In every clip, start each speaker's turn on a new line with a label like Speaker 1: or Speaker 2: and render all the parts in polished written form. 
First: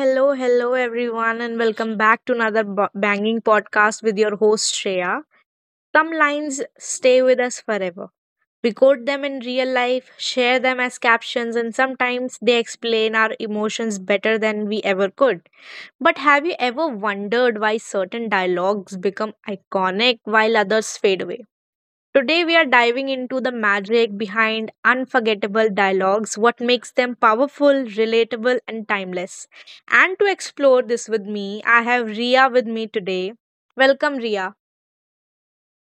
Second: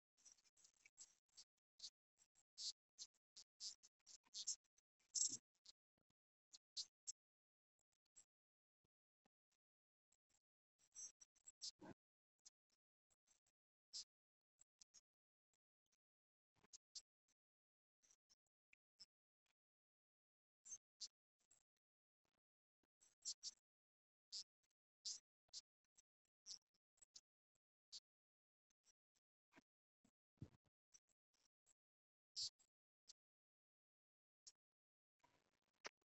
Speaker 1: hello, hello, everyone, and welcome back to another banging podcast with your host Shreya. Some lines stay with us forever. We quote them in real life, share them as captions, and sometimes they explain our emotions better than we ever could. But have you ever wondered why certain dialogues become iconic while others fade away? Today, we are diving into the magic behind unforgettable dialogues, what makes them powerful, relatable, and timeless. And to explore this with me, I have Ria with me today. Welcome, Ria.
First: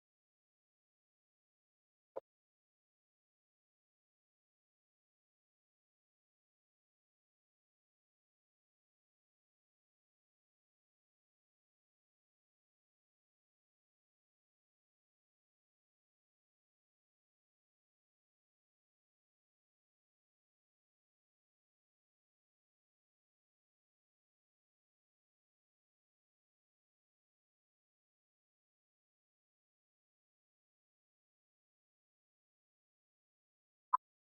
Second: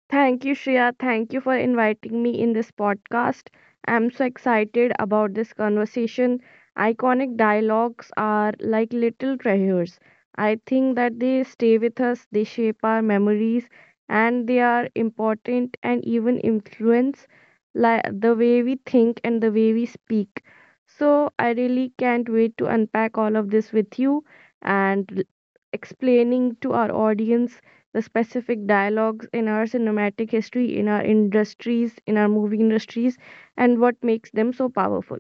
Speaker 2: Thank you, Shreya. Thank you for inviting me in this podcast. I'm so excited about this conversation. Iconic dialogues are like little treasures. I think that they stay with us, they shape our memories, and they are important and even influence like the way we think and the way we speak. So I really can't wait to unpack all of this with you and explaining to our audience the specific dialogues in our cinematic history, in our industries, in our movie industries, and what makes them so powerful.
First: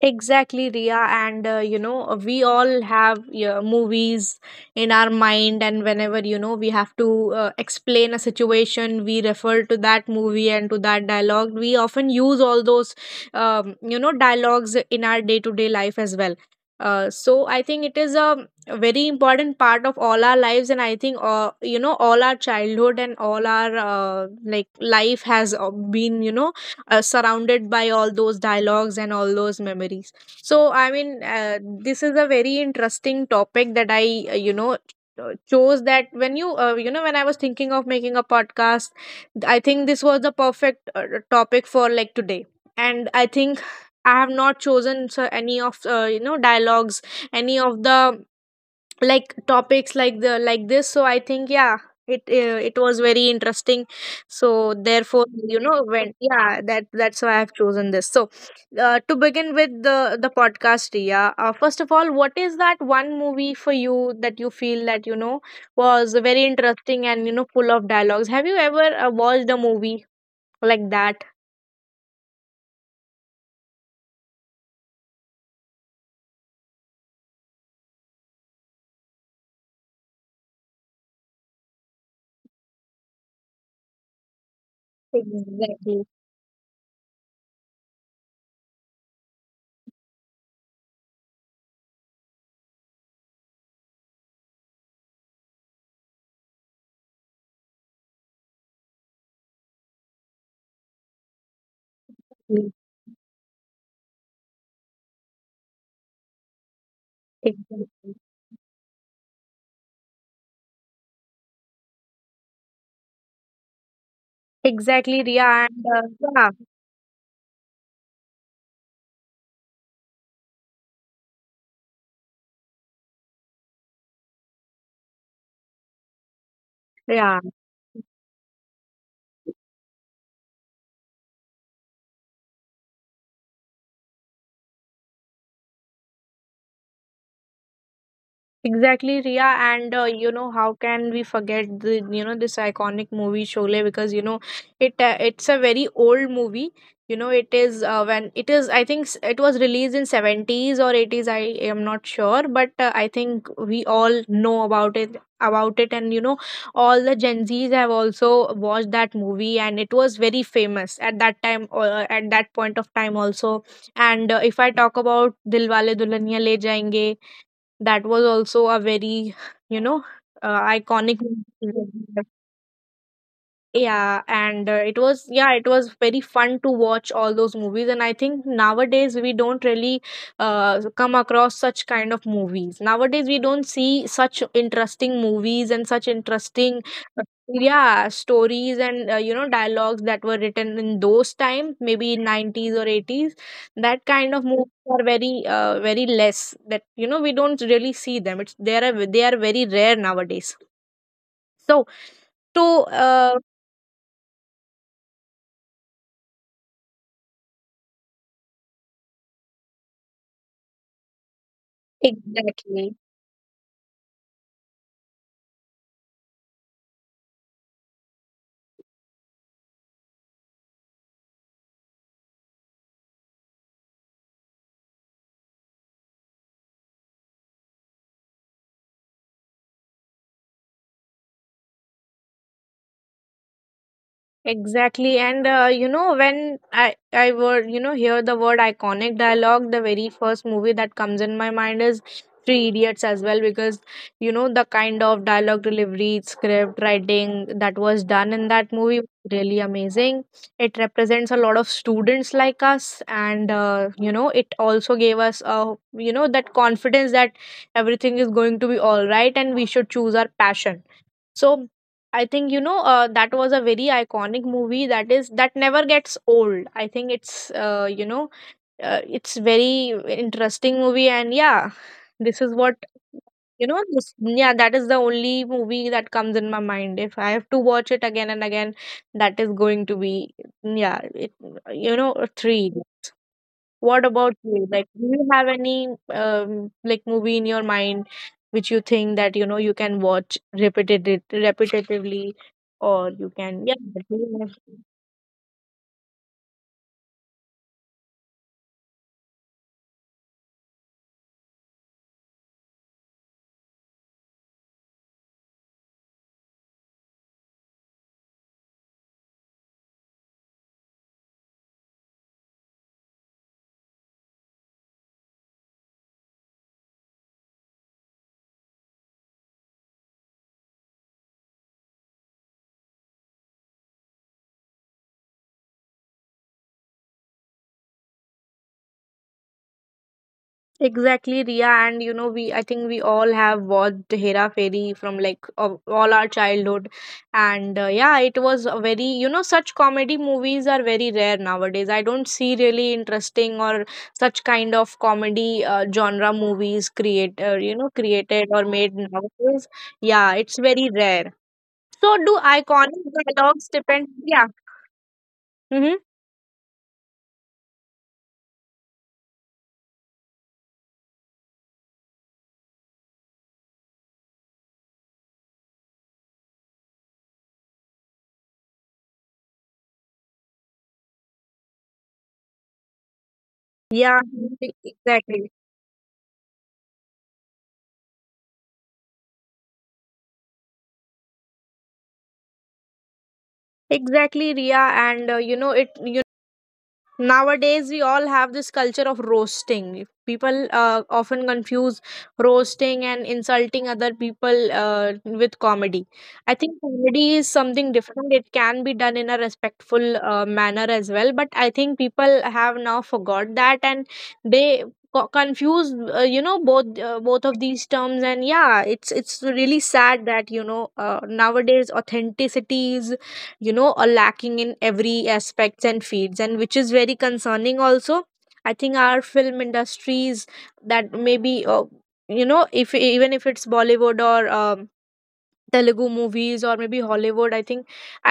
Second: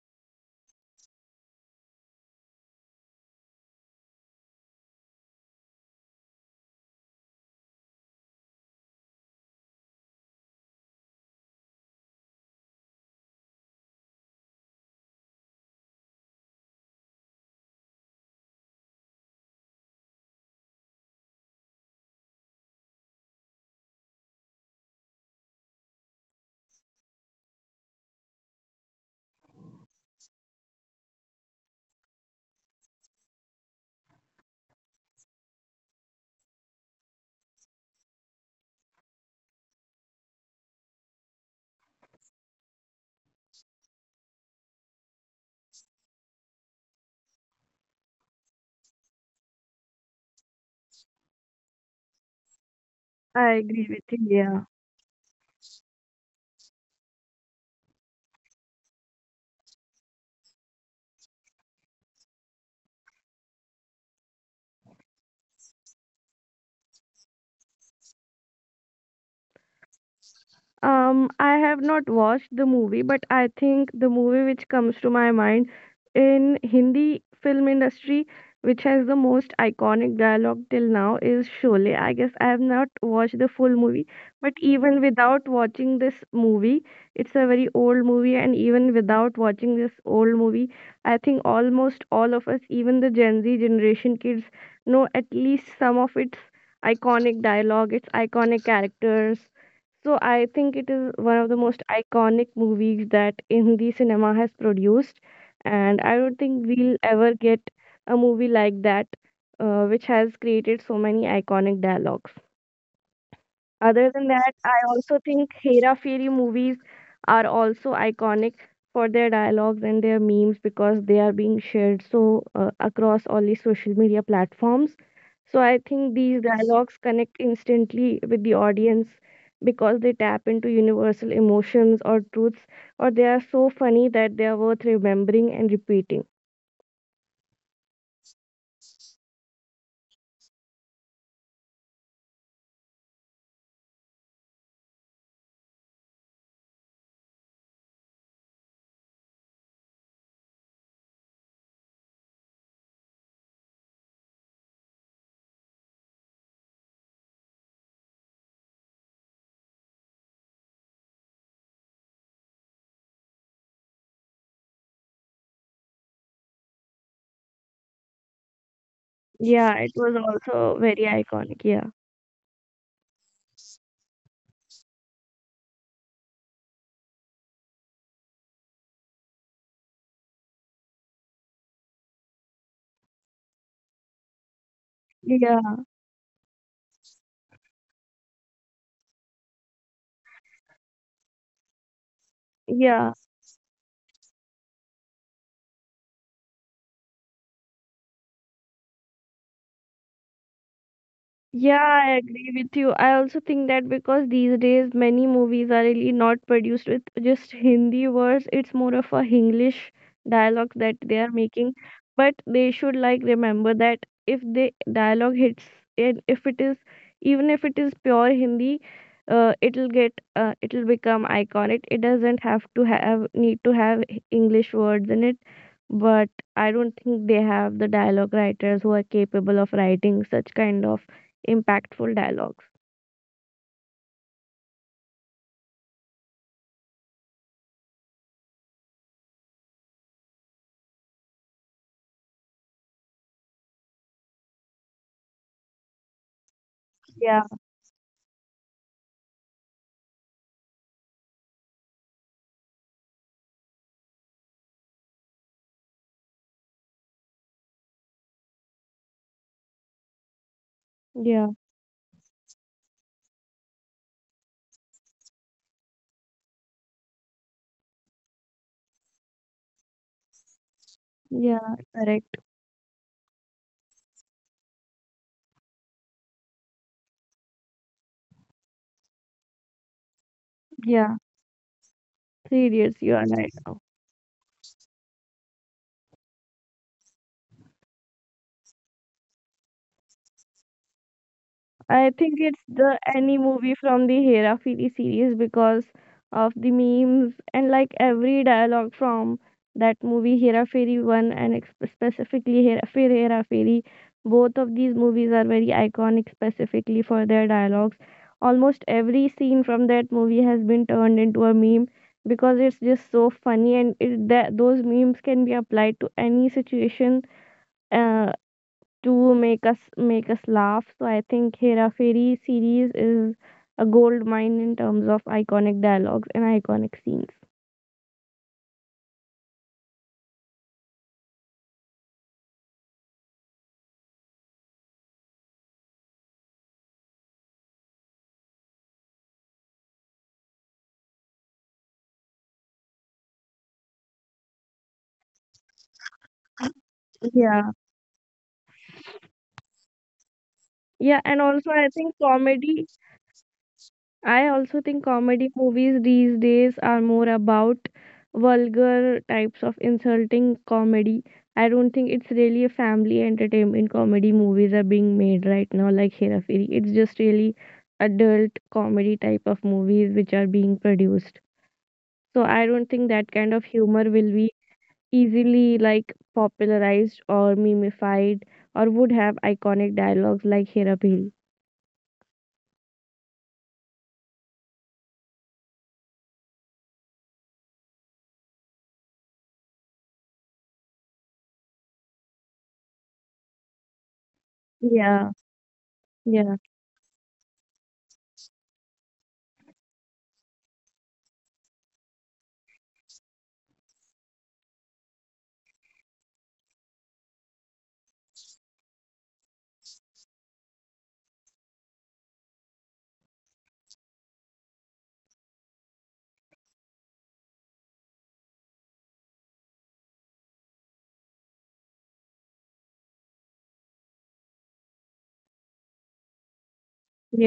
Speaker 1: Exactly, Ria. And we all have, yeah, movies in our mind, and whenever, we have to explain a situation, we refer to that movie and to that dialogue. We often use all those, dialogues in our day to day life as well. So I think it is a very important part of all our lives, and I think, all our childhood and all our like life has been, surrounded by all those dialogues and all those memories. I mean, this is a very interesting topic that I chose, that when I was thinking of making a podcast, I think this was the perfect topic for like today. And I think I have not chosen so any of dialogues, any of the like topics like the like this, so I think, yeah, it was very interesting.
Speaker 2: I
Speaker 1: So
Speaker 2: agree with
Speaker 1: therefore,
Speaker 2: you. Yeah.
Speaker 1: when, yeah, that's why I've chosen this. So to begin with the podcast, Ria, first of all, what is that one movie for you that you feel that, you know, was very interesting and, you know, full of dialogues? Have you ever watched a movie like that?
Speaker 2: I have not watched the movie, but I think the movie which comes to my mind in Hindi film industry, which has the most iconic dialogue till now, is Sholay. I guess I have not watched the full movie, but
Speaker 1: Exactly.
Speaker 2: even without watching this movie, it's a very old movie, and even without watching this old movie, I think almost all of us, even the Gen Z generation kids, know at least some of its iconic dialogue, its iconic characters, so I think it is one of the most iconic movies that Hindi cinema has produced, and I don't think we'll
Speaker 1: Exactly.
Speaker 2: ever get a movie like that, which has created so many iconic dialogues.
Speaker 1: Exactly,
Speaker 2: Other than
Speaker 1: Ria.
Speaker 2: that,
Speaker 1: And
Speaker 2: I also
Speaker 1: yeah.
Speaker 2: think Hera Fairy movies are also iconic for their dialogues and their memes because they are being shared so across all the social media platforms. So I think
Speaker 1: Yeah.
Speaker 2: these dialogues connect instantly with the audience because they tap into universal emotions or truths, or they are so funny that they are worth remembering and repeating.
Speaker 1: Exactly, Ria, and you know, how can we forget the, you know, this iconic movie Sholay, because, you know, it's a very old movie. You know, it is, when it is, I think, it was released in seventies or eighties. I am not sure, but I think we all know about it, and, you know, all the Gen Zs have also watched that movie, and it was very famous at that time, at that point of time also. And if I talk about Dilwale Dulhaniya Le Jayenge, that was also a very, you know,
Speaker 2: Yeah, it
Speaker 1: iconic.
Speaker 2: was also very iconic. Yeah.
Speaker 1: Yeah, and it was, yeah, it was very fun to watch all those movies, and I think nowadays we don't really come across such kind of movies. Nowadays we don't see such interesting movies and such interesting
Speaker 2: Yeah.
Speaker 1: uh, yeah stories and, dialogues that were written in those time, maybe in 90s or 80s. That
Speaker 2: Yeah.
Speaker 1: kind of movies are very very less, that, you know, we don't really see them. It's, they are very rare nowadays. So to
Speaker 2: Yeah, I
Speaker 1: uh,
Speaker 2: agree with you. I also think that because these days many movies are really not produced with just Hindi words, it's more of a English dialogue that they are making.
Speaker 1: exactly.
Speaker 2: But they should like remember that if the dialogue hits and if it is even if it is pure Hindi, it'll get it'll become iconic. It doesn't have to have need to have English words in it. But I don't think they have the dialogue writers who are capable of writing such kind of impactful dialogues.
Speaker 1: Exactly, and you know, when I would, you know, hear the word iconic dialogue, the very first movie that comes in my mind is Three Idiots as well, because, you know, the kind of dialogue delivery, script writing that was done in
Speaker 2: Yeah.
Speaker 1: that movie was really amazing. It represents a lot of students like us, and you know, it also gave us a, you know, that confidence that everything is going to be all right, and we should choose our passion. So I think,
Speaker 2: Yeah,
Speaker 1: that was a very iconic movie, that is that never gets old. I think it's it's very interesting movie, and, yeah, this is what,
Speaker 2: yeah, correct.
Speaker 1: you know, this, yeah, that is the only movie that comes in my mind. If I have to watch it again and again, that is going to be, yeah, it, you know, a
Speaker 2: Yeah,
Speaker 1: three.
Speaker 2: three
Speaker 1: What
Speaker 2: idiots,
Speaker 1: about
Speaker 2: you are
Speaker 1: you?
Speaker 2: right.
Speaker 1: Like, do you have any like movie in your mind which you think that, you know, you can watch repeated repetitively, or you
Speaker 2: I think
Speaker 1: can, yeah.
Speaker 2: it's the any movie from the Hera Fili series because of the memes and like every dialogue from that movie Hera Fairy 1 and specifically Hera Fairy Hera Fairy. Both of these movies are very iconic specifically for their dialogues. Almost every scene from that movie has been turned into a meme because it's just so funny and it, that those memes can be applied to any situation uh, to make us laugh. So I think Hera Fairy series is a gold mine in terms of iconic dialogues and iconic scenes.
Speaker 1: Exactly, Ria, and you know, we, I think we all have watched Hera Fairy from like of all our childhood, and yeah, it was a very, you know, such comedy movies are very rare nowadays. I don't see really interesting or such kind of comedy genre movies create created or
Speaker 2: Yeah.
Speaker 1: made nowadays. Yeah, it's very rare. So
Speaker 2: Yeah,
Speaker 1: do
Speaker 2: and also I
Speaker 1: iconic
Speaker 2: think
Speaker 1: dialogues
Speaker 2: comedy,
Speaker 1: depend? Yeah.
Speaker 2: I also
Speaker 1: Mm-hmm.
Speaker 2: think comedy movies these days are more about vulgar types of insulting comedy. I don't think it's really a family entertainment comedy movies are being made right now like Hera Fairy. It's just really adult comedy type of movies which are being produced. So I don't think that kind of
Speaker 1: Yeah,
Speaker 2: humor will be
Speaker 1: exactly.
Speaker 2: easily like popularized or memified or would have iconic dialogues like Hera Phiri.
Speaker 1: Exactly, Ria, and you know it. You nowadays we all have this culture of roasting people, often confuse roasting and insulting other people with
Speaker 2: Yeah,
Speaker 1: comedy. I think comedy
Speaker 2: yeah,
Speaker 1: is something different. It can be done in a respectful manner as well, but I think people have now forgot that, and they confuse, both both of these terms. And, yeah, it's really sad that, nowadays authenticity is, you know, are lacking in every aspects and fields, and which is very concerning also. I think our film industries, that maybe, if even if it's Bollywood or Telugu movies or maybe Hollywood. I think,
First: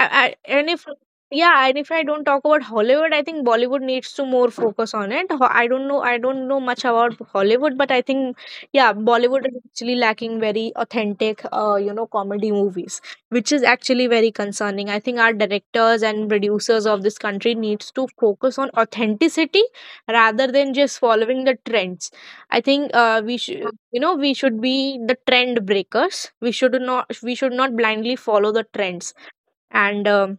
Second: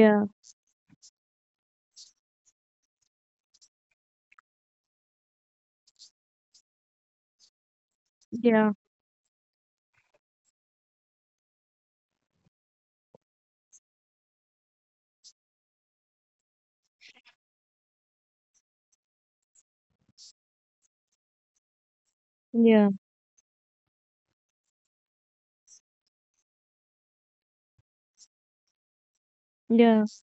Speaker 1: I, I and if, yeah, and if I don't talk about Hollywood, I think Bollywood needs to more focus on it. I don't know much about Hollywood, but I think,
Speaker 2: yeah,
Speaker 1: yeah, Bollywood is actually lacking very authentic, comedy movies, which is actually very concerning. I think our directors and producers of this country needs to focus on authenticity rather than just following the trends. I think
Speaker 2: yeah,
Speaker 1: we should, you know, we should be the trend breakers. We should not blindly follow the trends, and
Speaker 2: yeah.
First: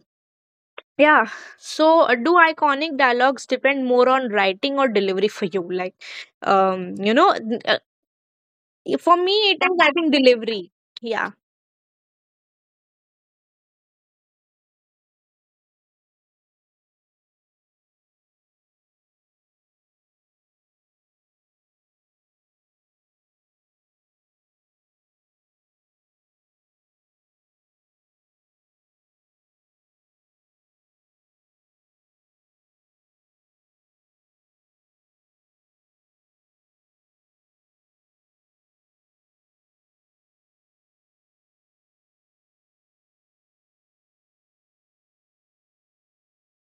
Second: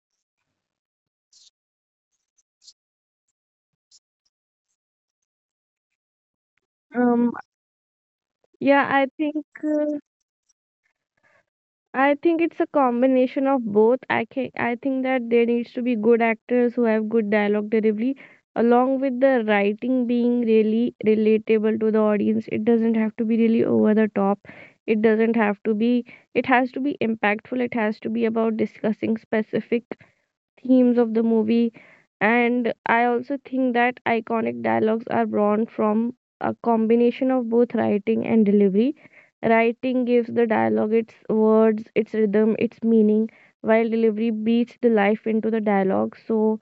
Speaker 1: yeah. So do iconic dialogues depend more on writing or delivery for you? Like um you know
Speaker 2: Um,
Speaker 1: n- uh,
Speaker 2: yeah, I
Speaker 1: for me,
Speaker 2: think.
Speaker 1: it is, I think, delivery. Yeah.
Speaker 2: I think it's a combination of both. I can, I think that there needs to be good actors who have good dialogue delivery, along with the writing being really relatable to the audience. It doesn't have to be really over the top. It doesn't have to be. It has to be impactful. It has to be about discussing specific themes of the movie. And I also think that iconic dialogues are born from a combination of both writing and delivery. Writing gives the dialogue its words, its rhythm, its meaning, while delivery beats the life into the dialogue so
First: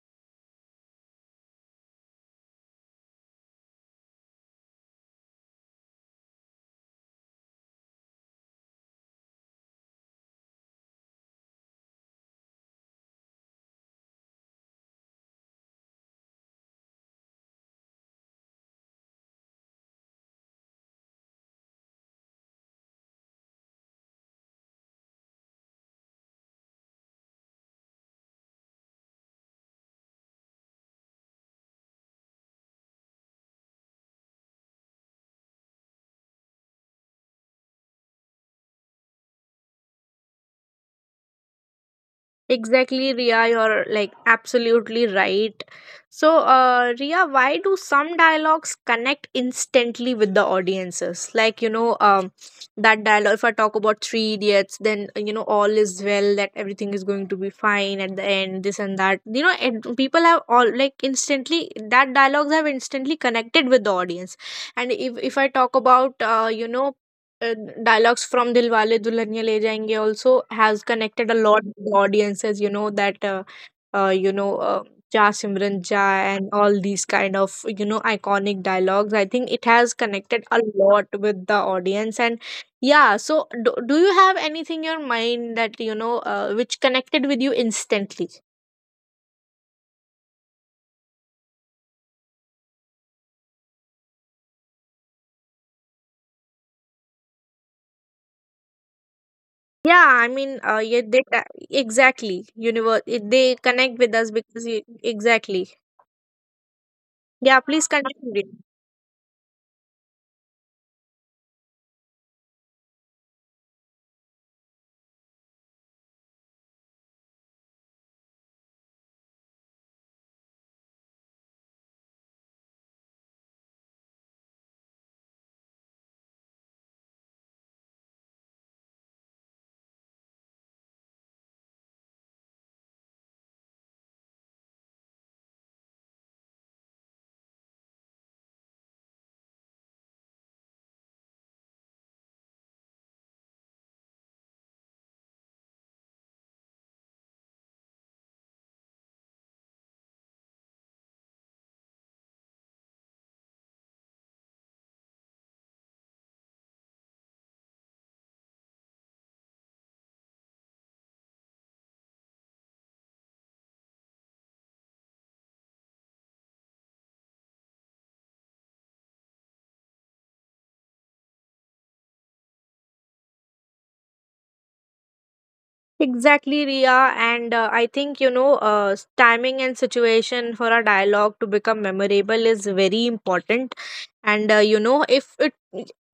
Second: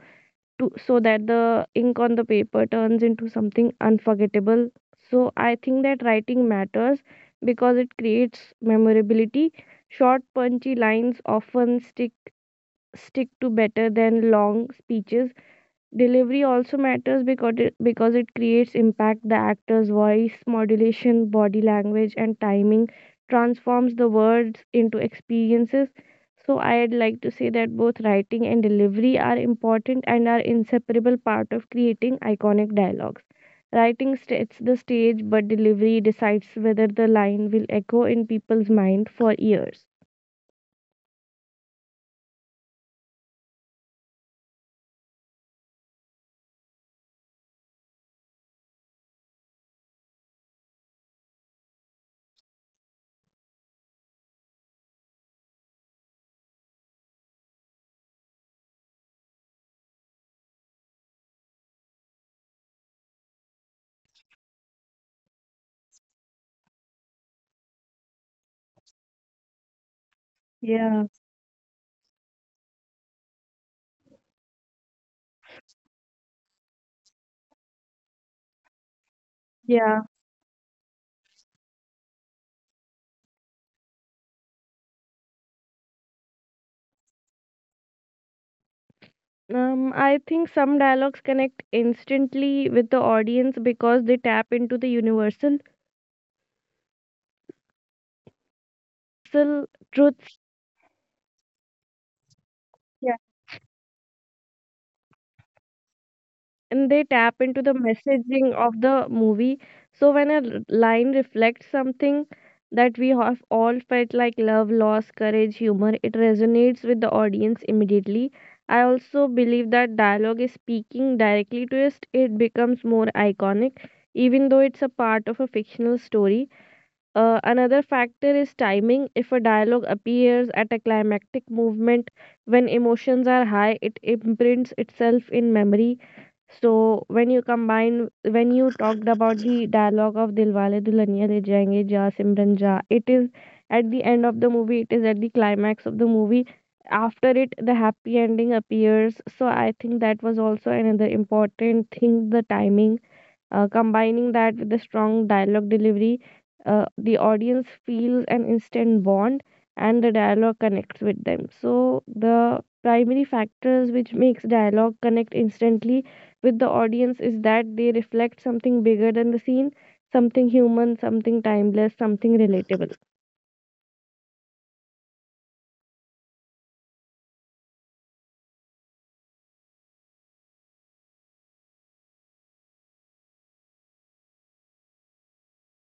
Speaker 2: to so that the ink on the paper turns into something unforgettable. So I think that writing matters because it creates memorability. Short, punchy lines often stick to better than long speeches. Delivery also matters because it creates impact. The actor's voice, modulation, body language, and timing transforms the words into experiences. So I'd like to say that both writing and delivery are important and are inseparable part of creating iconic dialogues. Writing sets the stage, but delivery decides whether the line will echo in people's mind for years.
Speaker 1: Exactly, Ria, you're like absolutely right. So, Ria, why do some dialogues connect instantly with the audiences? Like, that dialogue, if I talk about Three Idiots, then, all is well, that everything is going to be fine at the end, this and that. You know, and people have all like instantly, that dialogues have instantly connected with the audience. And if I talk about, uh, dialogues from Dilwale Dulhaniya Le Jayenge also has
Speaker 2: Yeah.
Speaker 1: connected a lot with the audiences. You know that, uh, you know, uh, Ja Simran Ja and all these kind of, you know, iconic dialogues. I think it has
Speaker 2: Yeah.
Speaker 1: connected a lot with the audience, and yeah. So do you have anything in your mind that, you know, which connected with you instantly?
Speaker 2: I think some dialogues connect instantly with the audience because they tap into the universal
Speaker 1: Yeah, I mean,
Speaker 2: truths
Speaker 1: yeah, they exactly, universe. They
Speaker 2: Yeah.
Speaker 1: connect with us because you, exactly.
Speaker 2: and they
Speaker 1: Yeah,
Speaker 2: tap
Speaker 1: please
Speaker 2: into the
Speaker 1: continue.
Speaker 2: messaging of the movie. So when a line reflects something that we have all felt like love, loss, courage, humor, it resonates with the audience immediately. I also believe that dialogue is speaking directly to us, it becomes more iconic, even though it's a part of a fictional story. Another factor is timing. If a dialogue appears at a climactic movement when emotions are high, it imprints itself in memory. So when you talked about the dialogue of Dilwale Dulhaniya Le Jayenge Ja Simran Ja, it is at the end of the movie. It is at the climax of the movie. After it, the happy ending appears. So I think that was also another important thing, the timing combining that with the strong dialogue delivery, the audience feels an instant bond and the dialogue connects with them. So, the primary factors which makes dialogue connect instantly with the audience is that they reflect something bigger than the scene, something human, something timeless, something relatable.
Speaker 1: Exactly, Ria. And I think, timing and situation for a dialogue to become memorable is very important. And, if it,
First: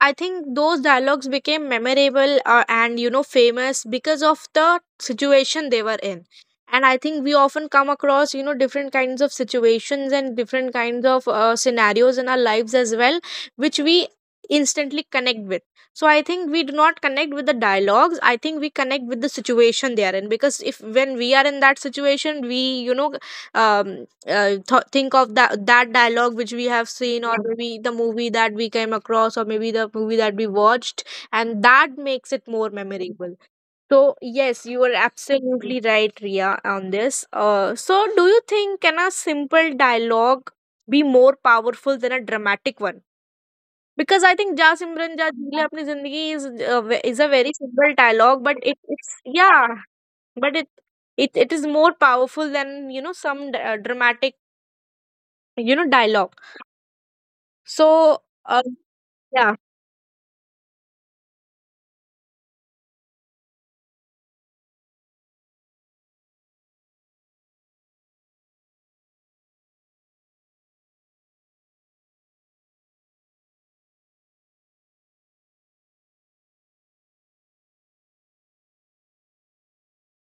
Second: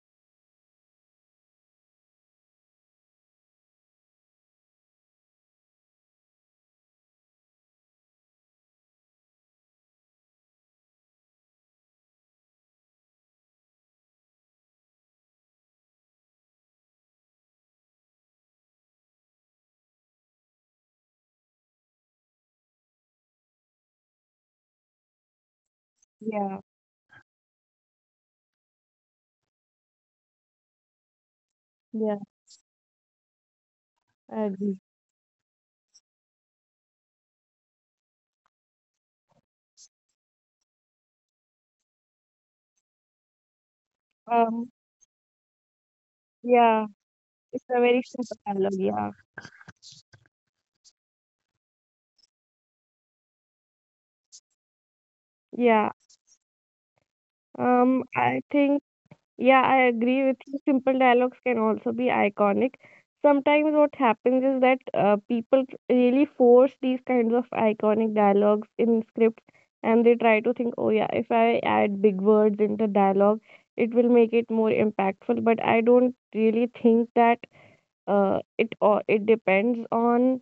Speaker 1: I think those dialogues became memorable and, you know, famous because of the situation they were in. And I think we often come across, you know, different kinds of situations and different kinds of scenarios in our lives as well, which we instantly connect with. So I think we do not connect with the dialogues. I think we connect with the situation they are in, because if, when we are in that situation, we, you know, think of that dialogue
Speaker 2: Yeah,
Speaker 1: which we have seen, or, mhm, maybe the movie that we came across, or maybe the movie that we watched, and that
Speaker 2: yeah,
Speaker 1: makes it more memorable. So
Speaker 2: I agree.
Speaker 1: yes, you are absolutely right, Ria, on this. So do you think, can a simple dialogue be more powerful than a dramatic one? Because I
Speaker 2: Um,
Speaker 1: think "जा Simran जा जी ले Zindagi" is
Speaker 2: yeah,
Speaker 1: is a
Speaker 2: it's
Speaker 1: very
Speaker 2: a very
Speaker 1: simple
Speaker 2: simple
Speaker 1: dialogue,
Speaker 2: dialogue.
Speaker 1: but it,
Speaker 2: Yeah,
Speaker 1: it's, yeah, but it, it is more powerful than, you know, some dramatic, you
Speaker 2: yeah,
Speaker 1: know, dialogue. So
Speaker 2: I
Speaker 1: uh,
Speaker 2: think. Yeah,
Speaker 1: yeah,
Speaker 2: I agree with you. Simple dialogues can also be iconic. Sometimes what happens is that people really force these kinds of iconic dialogues in scripts and they try to think, oh yeah, if I add big words into dialogue, it will make it more impactful. But I don't really think that it or it depends on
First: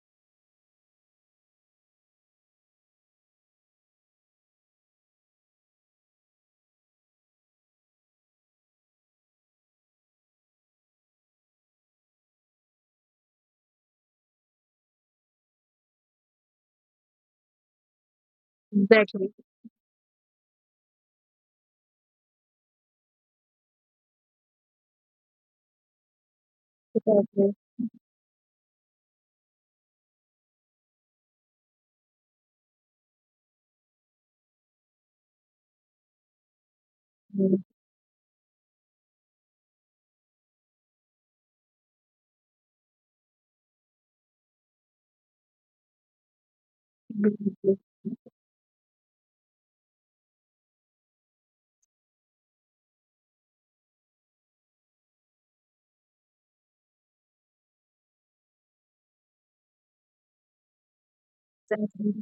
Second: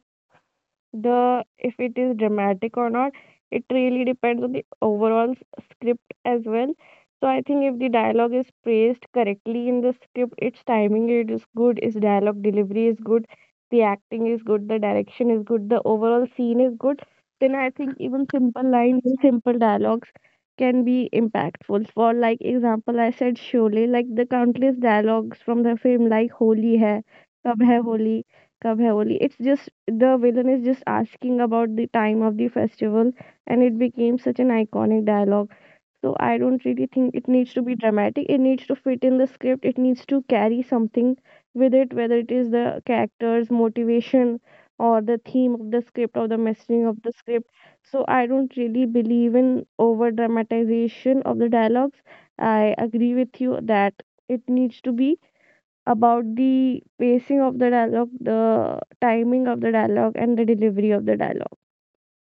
Speaker 2: the if it is dramatic or not, it really depends on the overall script as well. So I think if the dialogue is phrased correctly in the script, its timing it is good, its dialogue delivery is good, the acting is good, the direction is good, the overall scene is good, then I think even simple lines and
Speaker 1: exactly,
Speaker 2: simple dialogues can be impactful. For like example I said, surely like the countless dialogues from the film like Holi hai kab
Speaker 1: exactly.
Speaker 2: hai Holi Kabhayoli. It's just the villain is just asking about the time of the festival, and it became such an iconic dialogue. So I don't really think it needs to
Speaker 1: Mm.
Speaker 2: be dramatic. It needs to fit in the script. It needs to carry something with it, whether it is the characters' motivation or the theme of the script or the messaging of the
Speaker 1: Mm.
Speaker 2: script.
Speaker 1: Mm.
Speaker 2: So I
Speaker 1: Mm.
Speaker 2: don't really believe in over dramatization of the dialogues. I agree with you that it needs to be about the pacing of the dialogue, the timing of the dialogue, and the delivery of the dialogue.
Speaker 1: Exactly.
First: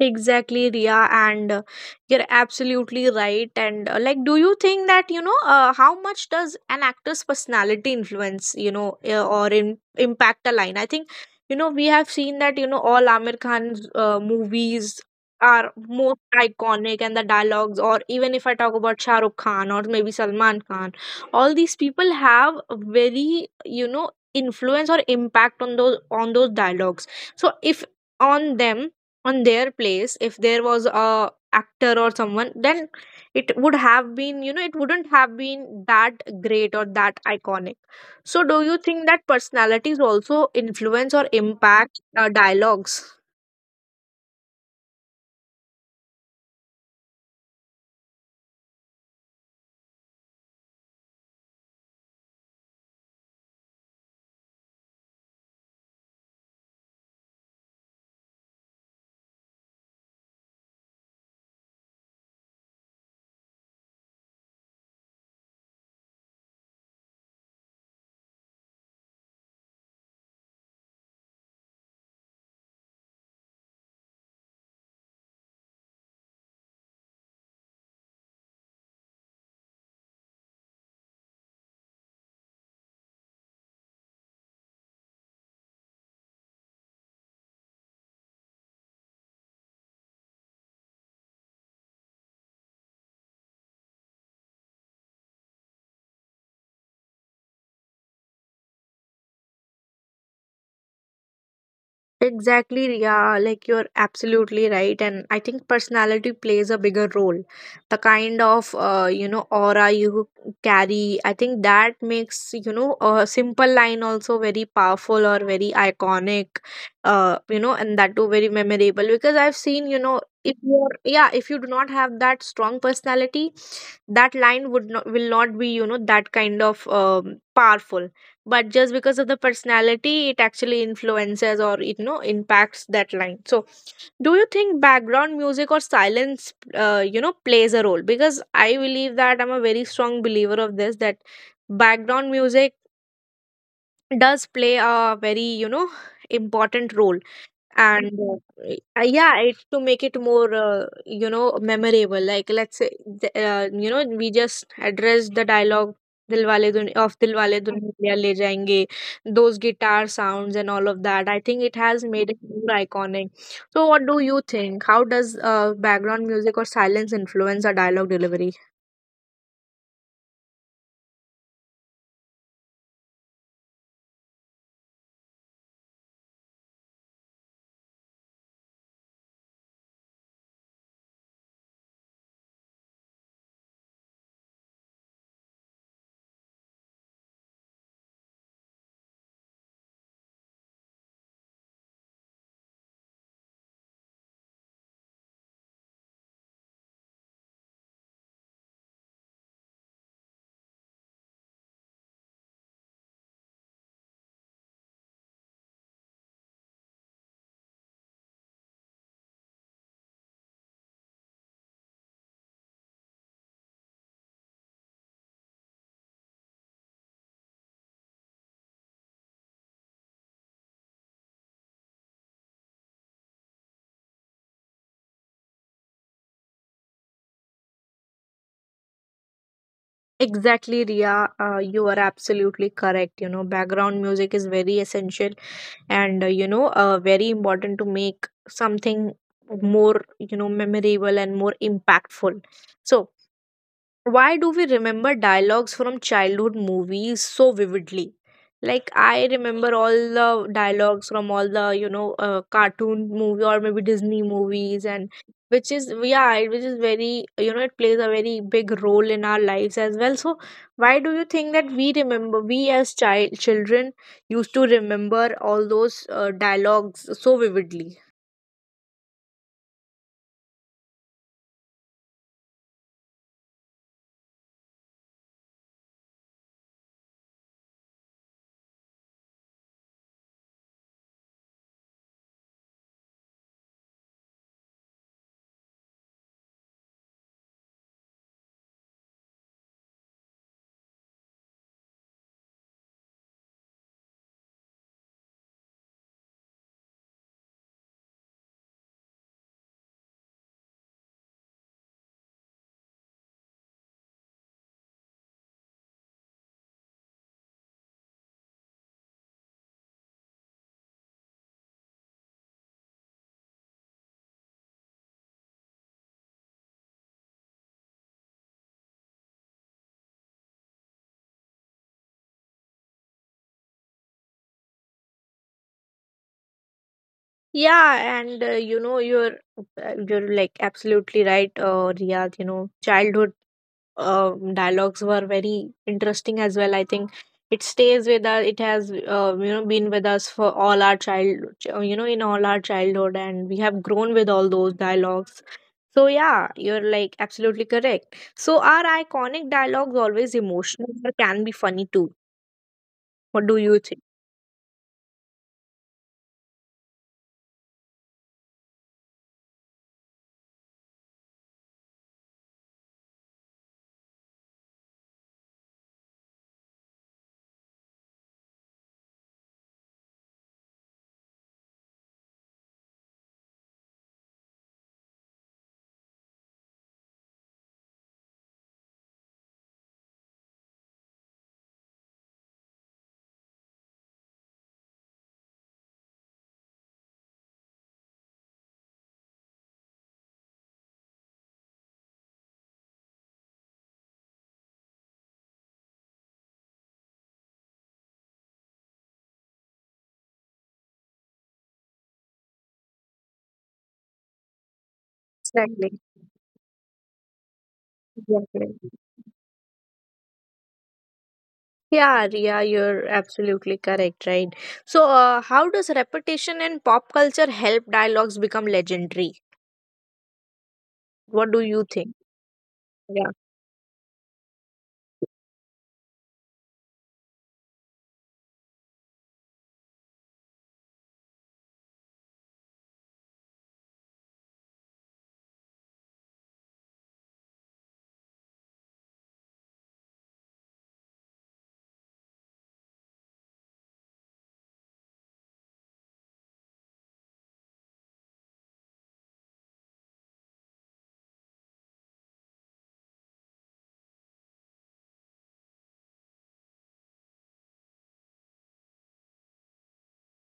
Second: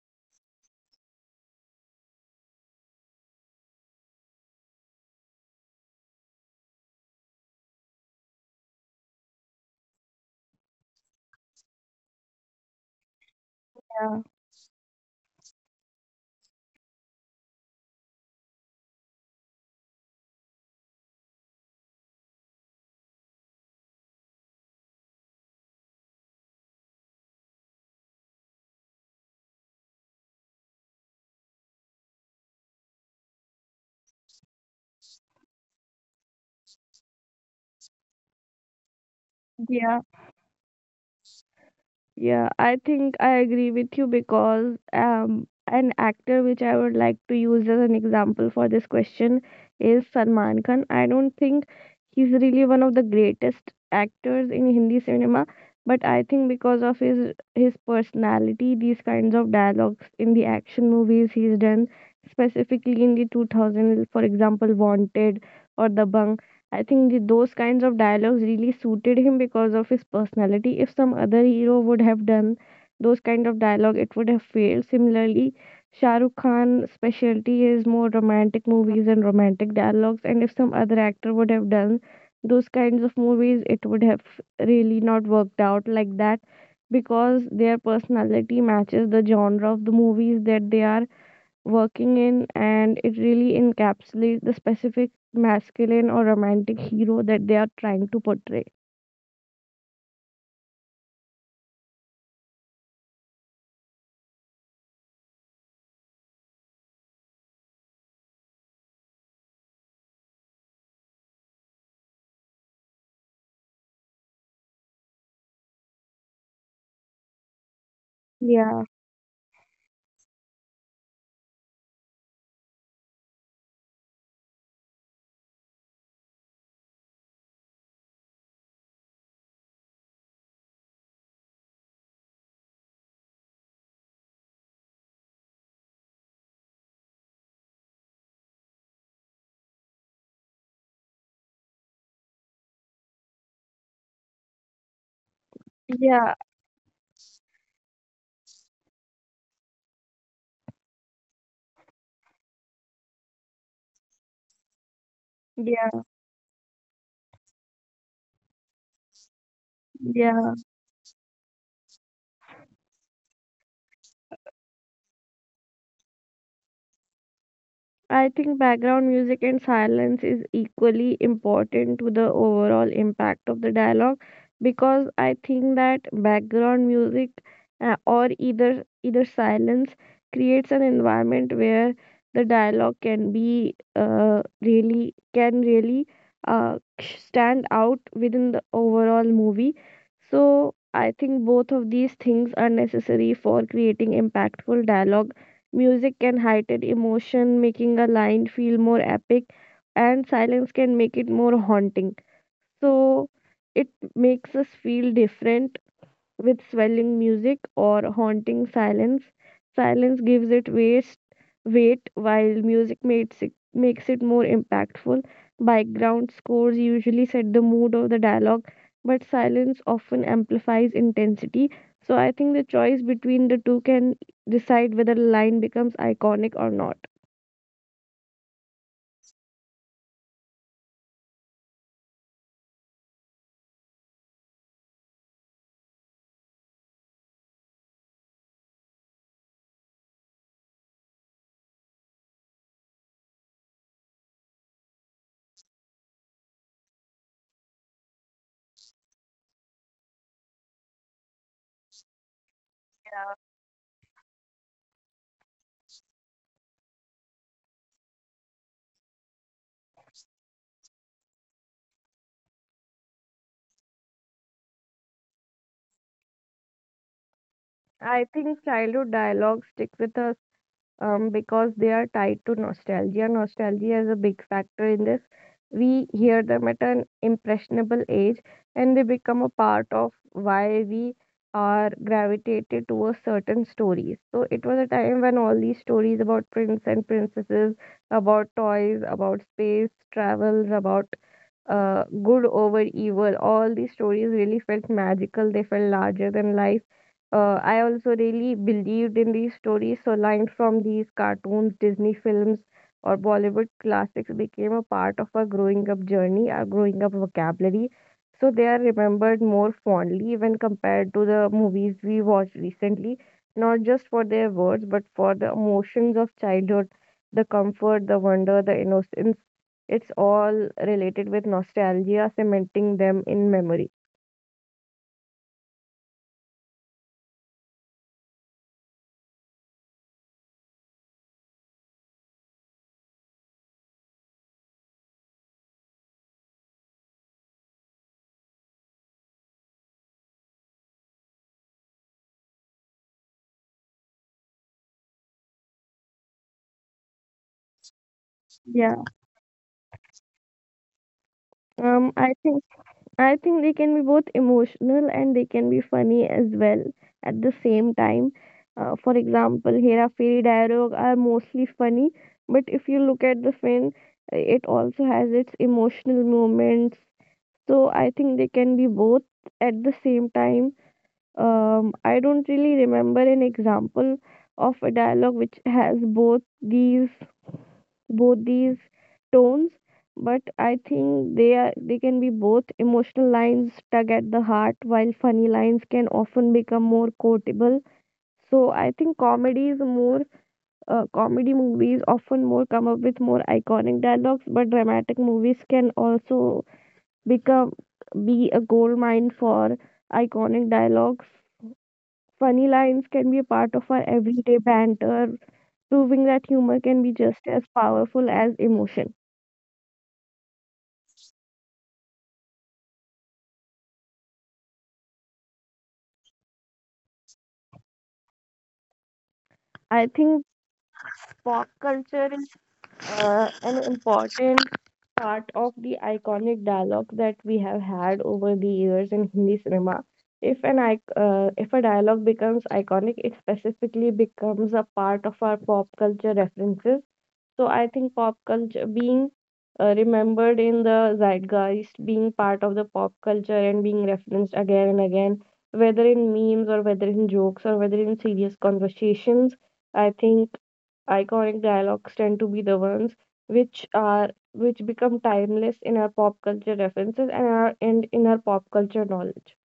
Speaker 1: Exactly, Ria, and you're absolutely right. And like, do you think that, how much does an actor's personality influence, or impact a line? I think, you know, we have seen that, you know, all Amir Khan's
Speaker 2: Yeah,
Speaker 1: movies are most iconic, and the dialogues, or even if I talk about Shah Rukh Khan or maybe Salman Khan, all these people have very, you know, influence or impact on those, on those dialogues. So if on them on their place if there was a actor or someone then it would have been it wouldn't have been that great or that iconic. So do you think that personalities also
Speaker 2: yeah.
Speaker 1: influence or impact dialogues?
Speaker 2: Yeah, I think I agree with you because an actor which I would like to use as an example for this question is Salman Khan. I don't think he's really one of the greatest actors in Hindi cinema, but I think because of his personality, these kinds of dialogues in the action movies he's done, specifically in the 2000, for example, Wanted or Dabang, I think the, those kinds of dialogues really suited him because of his personality. If some other hero would have done those kind of dialogue, it would have failed. Similarly, Shah Rukh Khan's specialty is more romantic movies and romantic dialogues, and if some other actor would have done those kinds of movies, it would have really not worked out like that because their personality matches the genre of the movies that they are working in, and it really encapsulates the specific masculine or romantic hero that they are trying to portray.
Speaker 1: Exactly, yeah, like you're absolutely right. And I think personality plays a bigger role. The kind of, you know, aura you carry, I think that makes, you know, a simple line also very powerful or very iconic, you know, and that too very memorable. Because I've
Speaker 2: Yeah,
Speaker 1: seen, you know, if you're, yeah, if you do not have that strong personality, that line would not, will not be, you know, that kind of powerful, but just because of the personality it actually influences or it, you know, impacts that line. So do you think background music or silence, you know, plays a role? Because I believe that, I'm a very strong believer of this, that background music does play a very, you know, important role.
Speaker 2: yeah,
Speaker 1: And yeah, it to make it more you know memorable, like let's say you know, we just address the dialogue of
Speaker 2: yeah,
Speaker 1: dilwale duniya le jayenge, those guitar sounds and all of that, I think it
Speaker 2: yeah.
Speaker 1: has made it more iconic. So what do you think? How does background music or silence influence a dialogue delivery?
Speaker 2: I think background music and silence is equally important to the overall impact of the dialogue because I think that background music or either silence creates an environment where the dialogue can be really can really stand out within the overall movie. So I think both of these things are necessary for creating impactful dialogue. Music can heighten emotion, making a line feel more epic, and silence can make it more haunting. So it makes us feel different with swelling music or haunting silence. Silence gives it weight, while music makes it more impactful. Background scores usually set the mood of the dialogue, but silence often amplifies intensity. So I think the choice between the two can decide whether a line becomes iconic or not.
Speaker 1: Exactly, Ria. You are absolutely correct. You know, background music is very essential and, you know, very important to make something more, you know, memorable and more impactful. So, why do we remember dialogues from childhood movies so vividly? Like I remember all the dialogues from all the you know cartoon movie or maybe Disney movies, and which is yeah which is very, you know, it plays a very big role in our lives as well. So why do you think that we as children used to remember all those dialogues so
Speaker 2: I
Speaker 1: vividly?
Speaker 2: think childhood dialogue stick with us because they are tied to nostalgia. Nostalgia is a big factor in this. We hear them at an impressionable age and they become a part of why we are gravitated towards certain stories. So it was a time when all these stories about prince and princesses, about toys, about space, travels, about good over evil. All these stories really felt magical. They felt larger than life. I also really believed in these stories. So lines from these cartoons, Disney films, or Bollywood classics became a part of our growing up journey, our growing up vocabulary. So they are remembered more fondly when compared to the movies we watched recently, not just for their words, but for the emotions of childhood, the comfort, the wonder, the innocence, it's all related with nostalgia, cementing them in memory.
Speaker 1: Yeah, and you know you're like absolutely right, Riyadh. You know, childhood dialogues were very interesting as well. I think it stays with us. It has you know been with us for all our child. You know, in all our childhood, and we have grown with all those dialogues. So yeah, you're like absolutely correct. So, our
Speaker 2: Yeah.
Speaker 1: iconic dialogues, always emotional or can be funny too?
Speaker 2: Um, I think
Speaker 1: What do
Speaker 2: I
Speaker 1: you
Speaker 2: think they
Speaker 1: think?
Speaker 2: can be both emotional and they can be funny as well at the same time. For example, Hera Fairy dialogue are mostly funny, but if you look at the film, it also has its emotional moments. So I think they can be both at the same time. I don't really remember an example of a dialogue which has both these tones, but I think they are, they can be both. Emotional lines tug at the heart while funny lines can often become more quotable, so I think comedy is more, comedy movies often more come up with more iconic dialogues, but dramatic movies can also become, be a gold mine for iconic dialogues. Funny lines can be a part of our everyday banter,
Speaker 1: Exactly.
Speaker 2: proving that humor can be just as
Speaker 1: Exactly.
Speaker 2: powerful as emotion.
Speaker 1: Yeah, Ria, you're absolutely correct, right? So, how does repetition in pop culture help dialogues become legendary?
Speaker 2: I think
Speaker 1: What do you think?
Speaker 2: pop culture is
Speaker 1: Yeah.
Speaker 2: an important part of the iconic dialogue that we have had over the years in Hindi cinema. If an ic- if a dialogue becomes iconic, it specifically becomes a part of our pop culture references. So I think pop culture being remembered in the zeitgeist, being part of the pop culture and being referenced again and again, whether in memes or whether in jokes or whether in serious conversations, I think iconic dialogues tend to be the ones which become timeless in our pop culture references and our and in our pop culture knowledge.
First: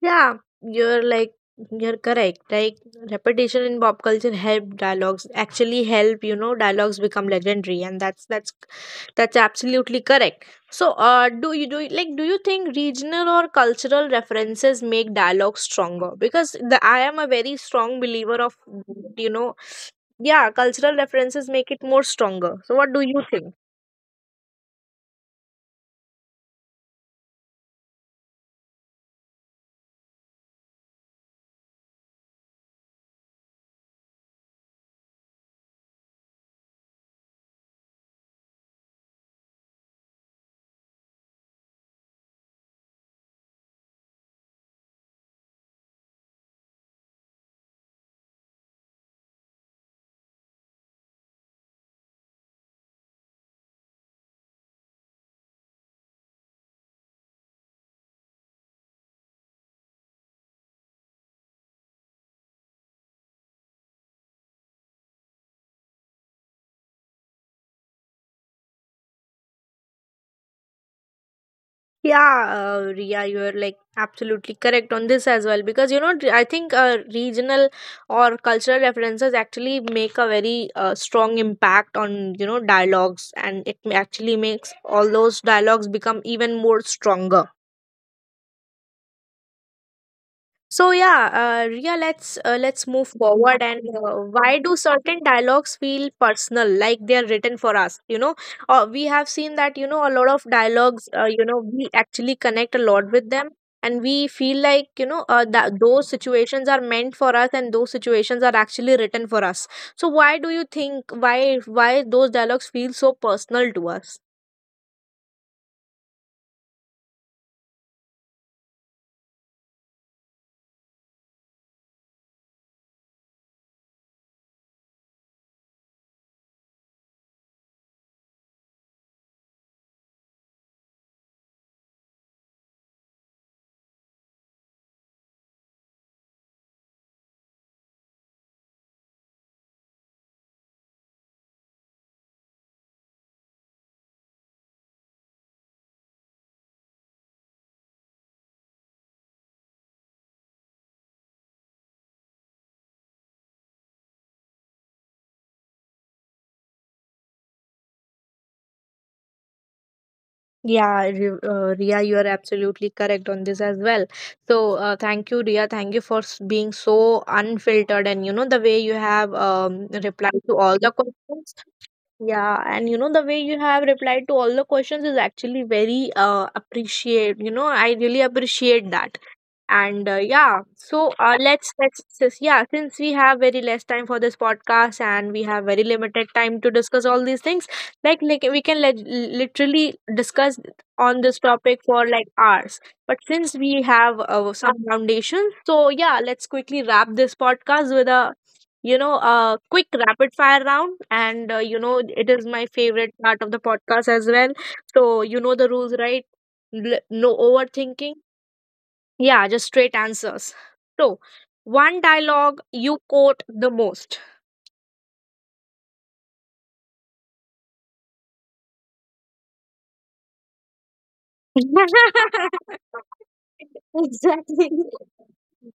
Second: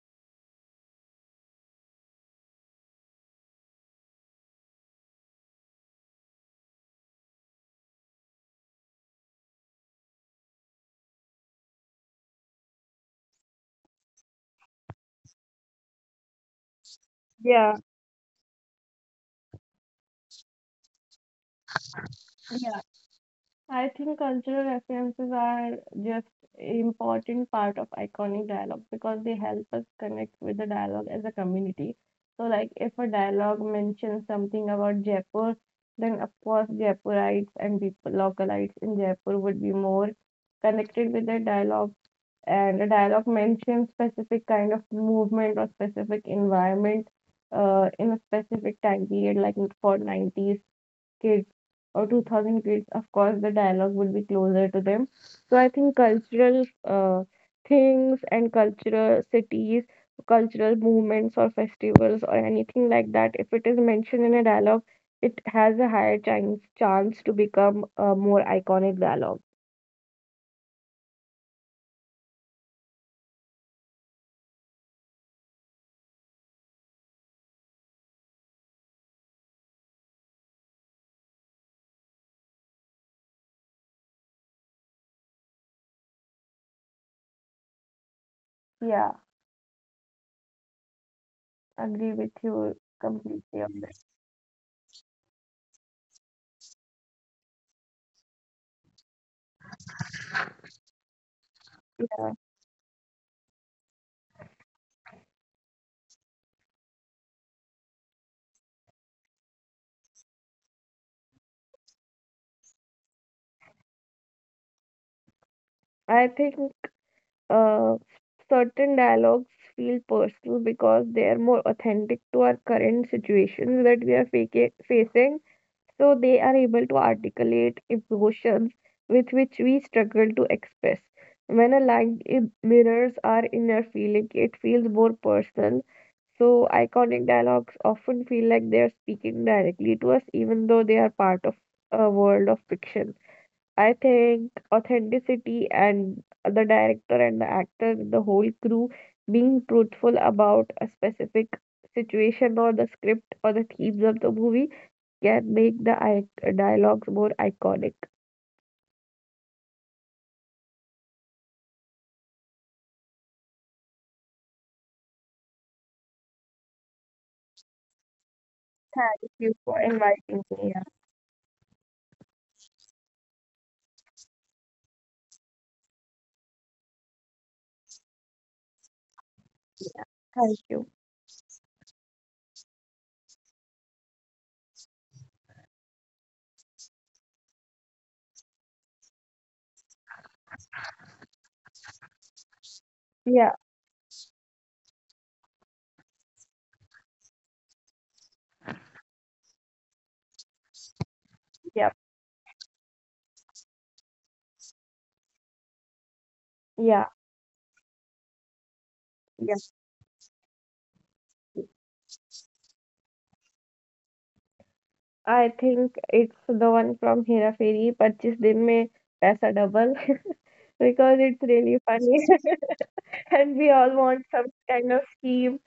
Speaker 1: Yeah, you're like you're correct. Like repetition in pop culture help dialogues actually help, you know, dialogues become legendary, and that's that's absolutely correct. So uh, do you like do you think regional or cultural references make dialogue stronger? Because the I am a very
Speaker 2: Yeah.
Speaker 1: strong believer of you know, yeah, cultural references make it more stronger. So what do you think?
Speaker 2: I think cultural references are just important part of iconic dialogue because they help us connect with the dialogue as a community. So like if a dialogue mentions something about Jaipur, then of course Jaipurites and people localites in Jaipur would be more connected with the dialogue, and the dialogue mentions specific kind of movement or specific environment in a specific time period, like for 90s kids or 2000 kids, of course, the dialogue will be closer to them. So I think cultural things and cultural cities, cultural movements or festivals or anything like that, if it is mentioned in a dialogue, it has a higher chance to become a more iconic dialogue.
Speaker 1: Yeah, Ria, you are like absolutely correct on this as well, because you know I think regional or cultural references actually make a very strong impact on you know dialogues, and actually makes all those dialogues become even more stronger.
Speaker 2: Yeah,
Speaker 1: So yeah,
Speaker 2: agree with
Speaker 1: Ria,
Speaker 2: you
Speaker 1: let's move
Speaker 2: completely on that.
Speaker 1: forward. And why do certain dialogues feel personal, like they are written for us? You know, we have seen that you know a lot of dialogues.
Speaker 2: Yeah,
Speaker 1: You know, we actually connect a lot with them, and we feel like you know that those situations are meant for us, and those situations are actually written for us. So why do you think why those dialogues feel so personal to us?
Speaker 2: I think uh, certain dialogues feel personal because they are more authentic to our current situations that we are facing. So they are able to articulate emotions with which we struggle to express. When a mirrors our inner feeling, it feels more personal. So iconic dialogues often feel like they are speaking directly to us, even though they are part of a world of fiction. I think authenticity and the director and the actor, the whole crew being truthful about a specific situation or the script or the themes of the movie can make the dialogues more iconic.
Speaker 1: Yeah, Ria, you are absolutely correct on this as well. So, thank you, Ria. Thank you for being so unfiltered, and you know, the way
Speaker 2: Thank
Speaker 1: you
Speaker 2: you
Speaker 1: have
Speaker 2: for inviting me.
Speaker 1: replied
Speaker 2: Yeah,
Speaker 1: to all the questions. Yeah, and you know the way you have replied to all the questions is actually very appreciate. You know, I really appreciate that. And
Speaker 2: thank
Speaker 1: yeah,
Speaker 2: you.
Speaker 1: so yeah, since we have very less time for this podcast, and we have very limited time to discuss all these things, like we can literally discuss on this topic for like hours, but
Speaker 2: Yeah,
Speaker 1: since we have some foundations, so yeah, let's quickly wrap this podcast with a you know a quick rapid fire round. And you know,
Speaker 2: yeah,
Speaker 1: it is my favorite part of the podcast as well. So you know the rules, right?
Speaker 2: yeah,
Speaker 1: No overthinking, yeah,
Speaker 2: yeah.
Speaker 1: just straight answers. So, one dialogue you quote the most.
Speaker 2: I think it's the one from Hera Fairy, Purchase Din Mein Paisa Double, because it's really funny and we all want some
Speaker 1: Exactly.
Speaker 2: kind of scheme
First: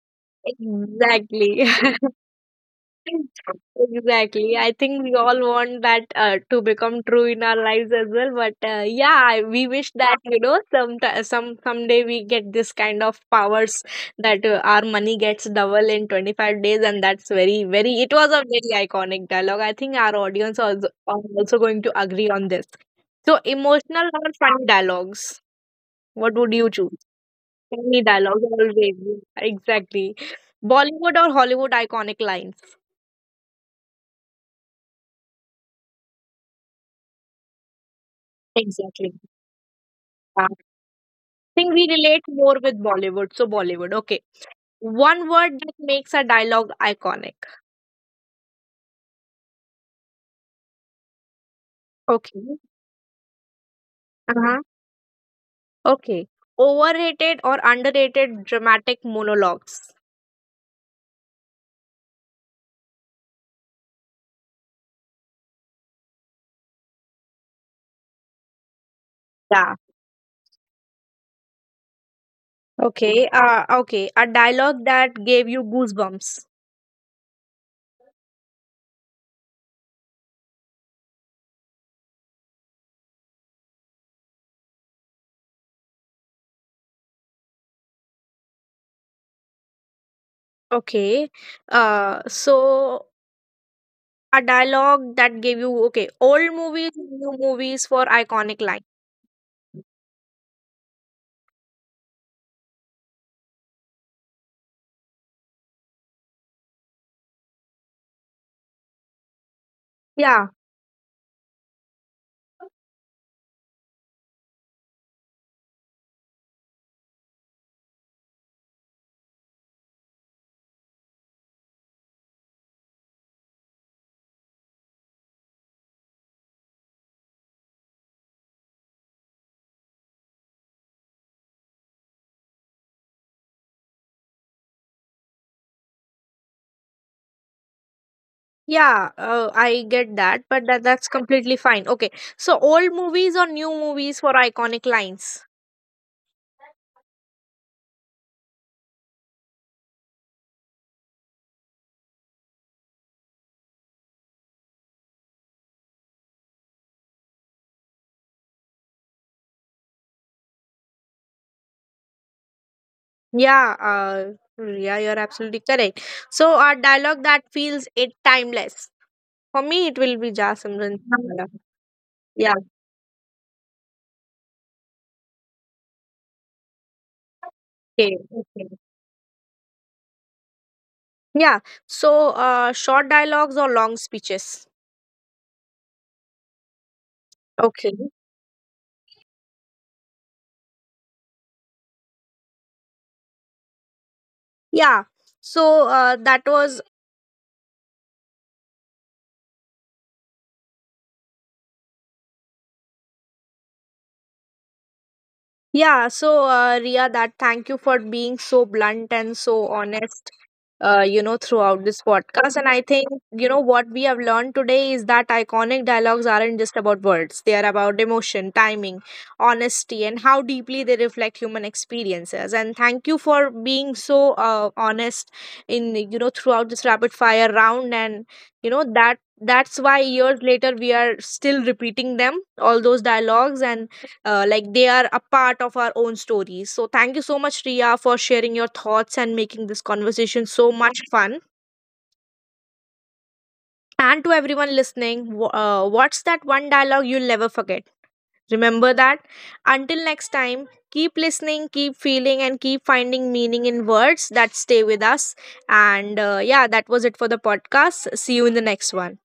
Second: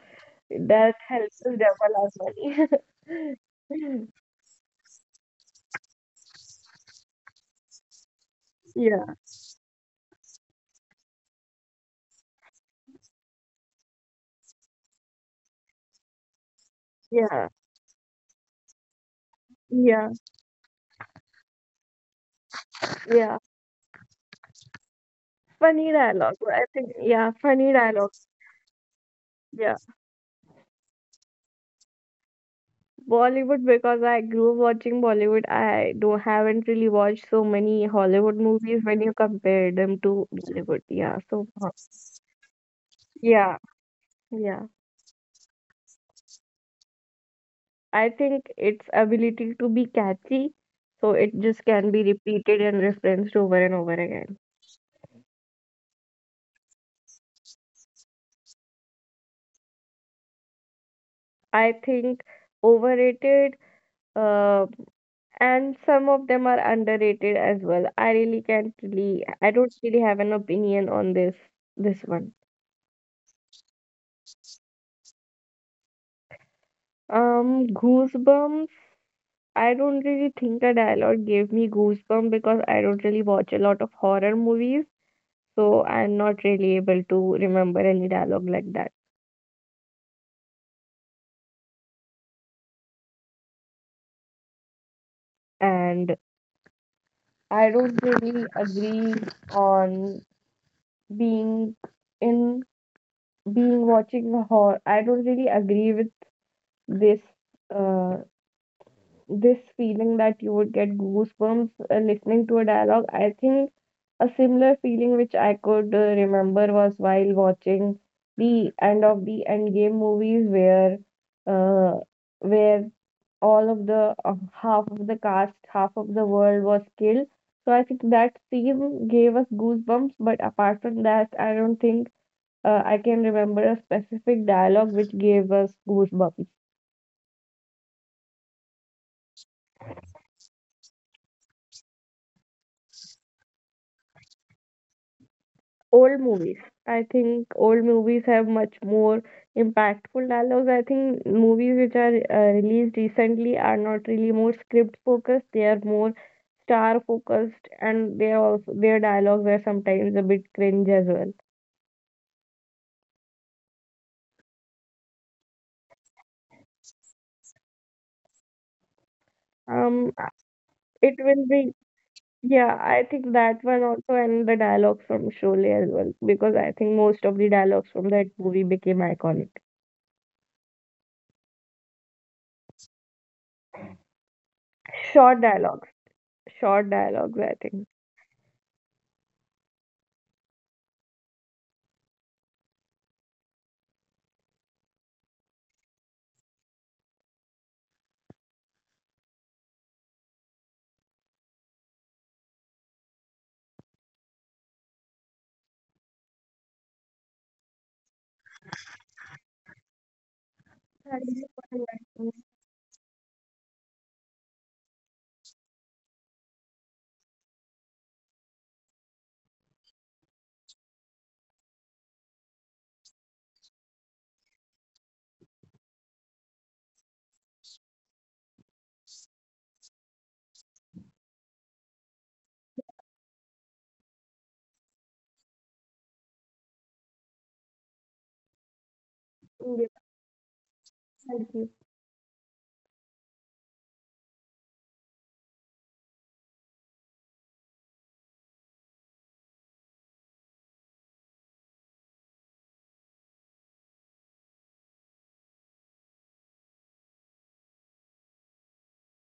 Speaker 2: that helps us
Speaker 1: Exactly.
Speaker 2: double as well.
Speaker 1: Exactly. I think we all want that to become true in our lives as well. But yeah,
Speaker 2: Yeah,
Speaker 1: we wish that you know some someday we get this kind of powers, that our money gets double in 25 days, and that's very
Speaker 2: yeah,
Speaker 1: very. It was a very iconic dialogue. I think our
Speaker 2: yeah,
Speaker 1: audience also are also going to agree on this. So,
Speaker 2: yeah.
Speaker 1: emotional or funny dialogues?
Speaker 2: Funny
Speaker 1: What would you
Speaker 2: dialogue.
Speaker 1: choose?
Speaker 2: I think, yeah,
Speaker 1: Funny
Speaker 2: funny
Speaker 1: dialogues
Speaker 2: dialogues.
Speaker 1: always. Exactly.
Speaker 2: Yeah.
Speaker 1: Bollywood or Hollywood iconic lines?
Speaker 2: Bollywood, because I grew up watching Bollywood, I don't haven't really watched so many Hollywood
Speaker 1: Exactly.
Speaker 2: movies when you compare
Speaker 1: I
Speaker 2: them to Bollywood. Yeah.
Speaker 1: think we
Speaker 2: So,
Speaker 1: relate more with Bollywood. So Bollywood,
Speaker 2: yeah,
Speaker 1: okay.
Speaker 2: yeah.
Speaker 1: One word that makes a dialogue iconic.
Speaker 2: I think its ability to be catchy, so it just can be
Speaker 1: Okay.
Speaker 2: repeated and referenced over and over
Speaker 1: Uh-huh.
Speaker 2: again.
Speaker 1: Okay. Overrated or underrated dramatic monologues.
Speaker 2: I think overrated. Uh, and some of them are underrated as well. I really can't really, I
Speaker 1: Yeah.
Speaker 2: don't really have an opinion on this one.
Speaker 1: Okay. Uh, okay. A dialogue that gave you goosebumps.
Speaker 2: Goosebumps. I don't really think a dialogue gave me goosebumps because I don't really watch a lot of horror movies, so I'm not really able to remember any dialogue like that.
Speaker 1: Okay. Uh, so a dialogue that gave you, okay.
Speaker 2: And
Speaker 1: Old movies, new
Speaker 2: I
Speaker 1: movies for
Speaker 2: don't
Speaker 1: iconic
Speaker 2: really
Speaker 1: line.
Speaker 2: agree on being in, being watching a horror. I don't really agree with this uh this feeling
Speaker 1: Yeah.
Speaker 2: that you would get goosebumps listening to a dialogue. I think a similar feeling which I could remember was while watching the end of the Endgame movies, where uh, where all of the half of the cast, half of the world was killed. So I think that scene gave us goosebumps. But apart from that, I don't think I can remember a specific dialogue which gave us goosebumps.
Speaker 1: Yeah, I get that, but that that's completely fine. Okay, so old movies or new movies for iconic lines?
Speaker 2: Old movies. I think old movies have much more impactful dialogues. I think movies which are released recently are not really more script focused. They are more star focused, and they are also their dialogues are sometimes a bit cringe as well.
Speaker 1: Yeah, yeah, you're absolutely correct. So, a dialogue that feels it timeless. For me, it will be
Speaker 2: Um,
Speaker 1: Ja Simran.
Speaker 2: it
Speaker 1: Chaudhara.
Speaker 2: will be,
Speaker 1: Yeah.
Speaker 2: yeah. I think that one also, and the dialogues from Sholay as well, because I think most of the dialogues from
Speaker 1: Okay.
Speaker 2: that movie
Speaker 1: Okay.
Speaker 2: became iconic.
Speaker 1: Yeah. So, short dialogues or long speeches.
Speaker 2: Short dialogues, short dialogues. I
Speaker 1: Okay. Yeah. So that was yeah. So Ria, that thank you for being so blunt and so honest, you know, throughout this podcast. And I think, you know, what we have learned today is that iconic dialogues aren't just about words, they are about emotion, timing, honesty, and how deeply they reflect human experiences. And thank you for being so honest in, you know, throughout this rapid fire round. And, you know, that that's why years later we are still repeating them all those dialogues, and like they are a part of our own stories. So thank you so much, Ria, for sharing your thoughts and making this conversation so much
Speaker 2: think.
Speaker 1: fun. And to everyone listening, what's that one dialogue you'll never forget? Remember that. Until next time, keep listening, keep feeling, and keep finding meaning in words that stay with us. And yeah, that was it for the podcast. See you in the next one.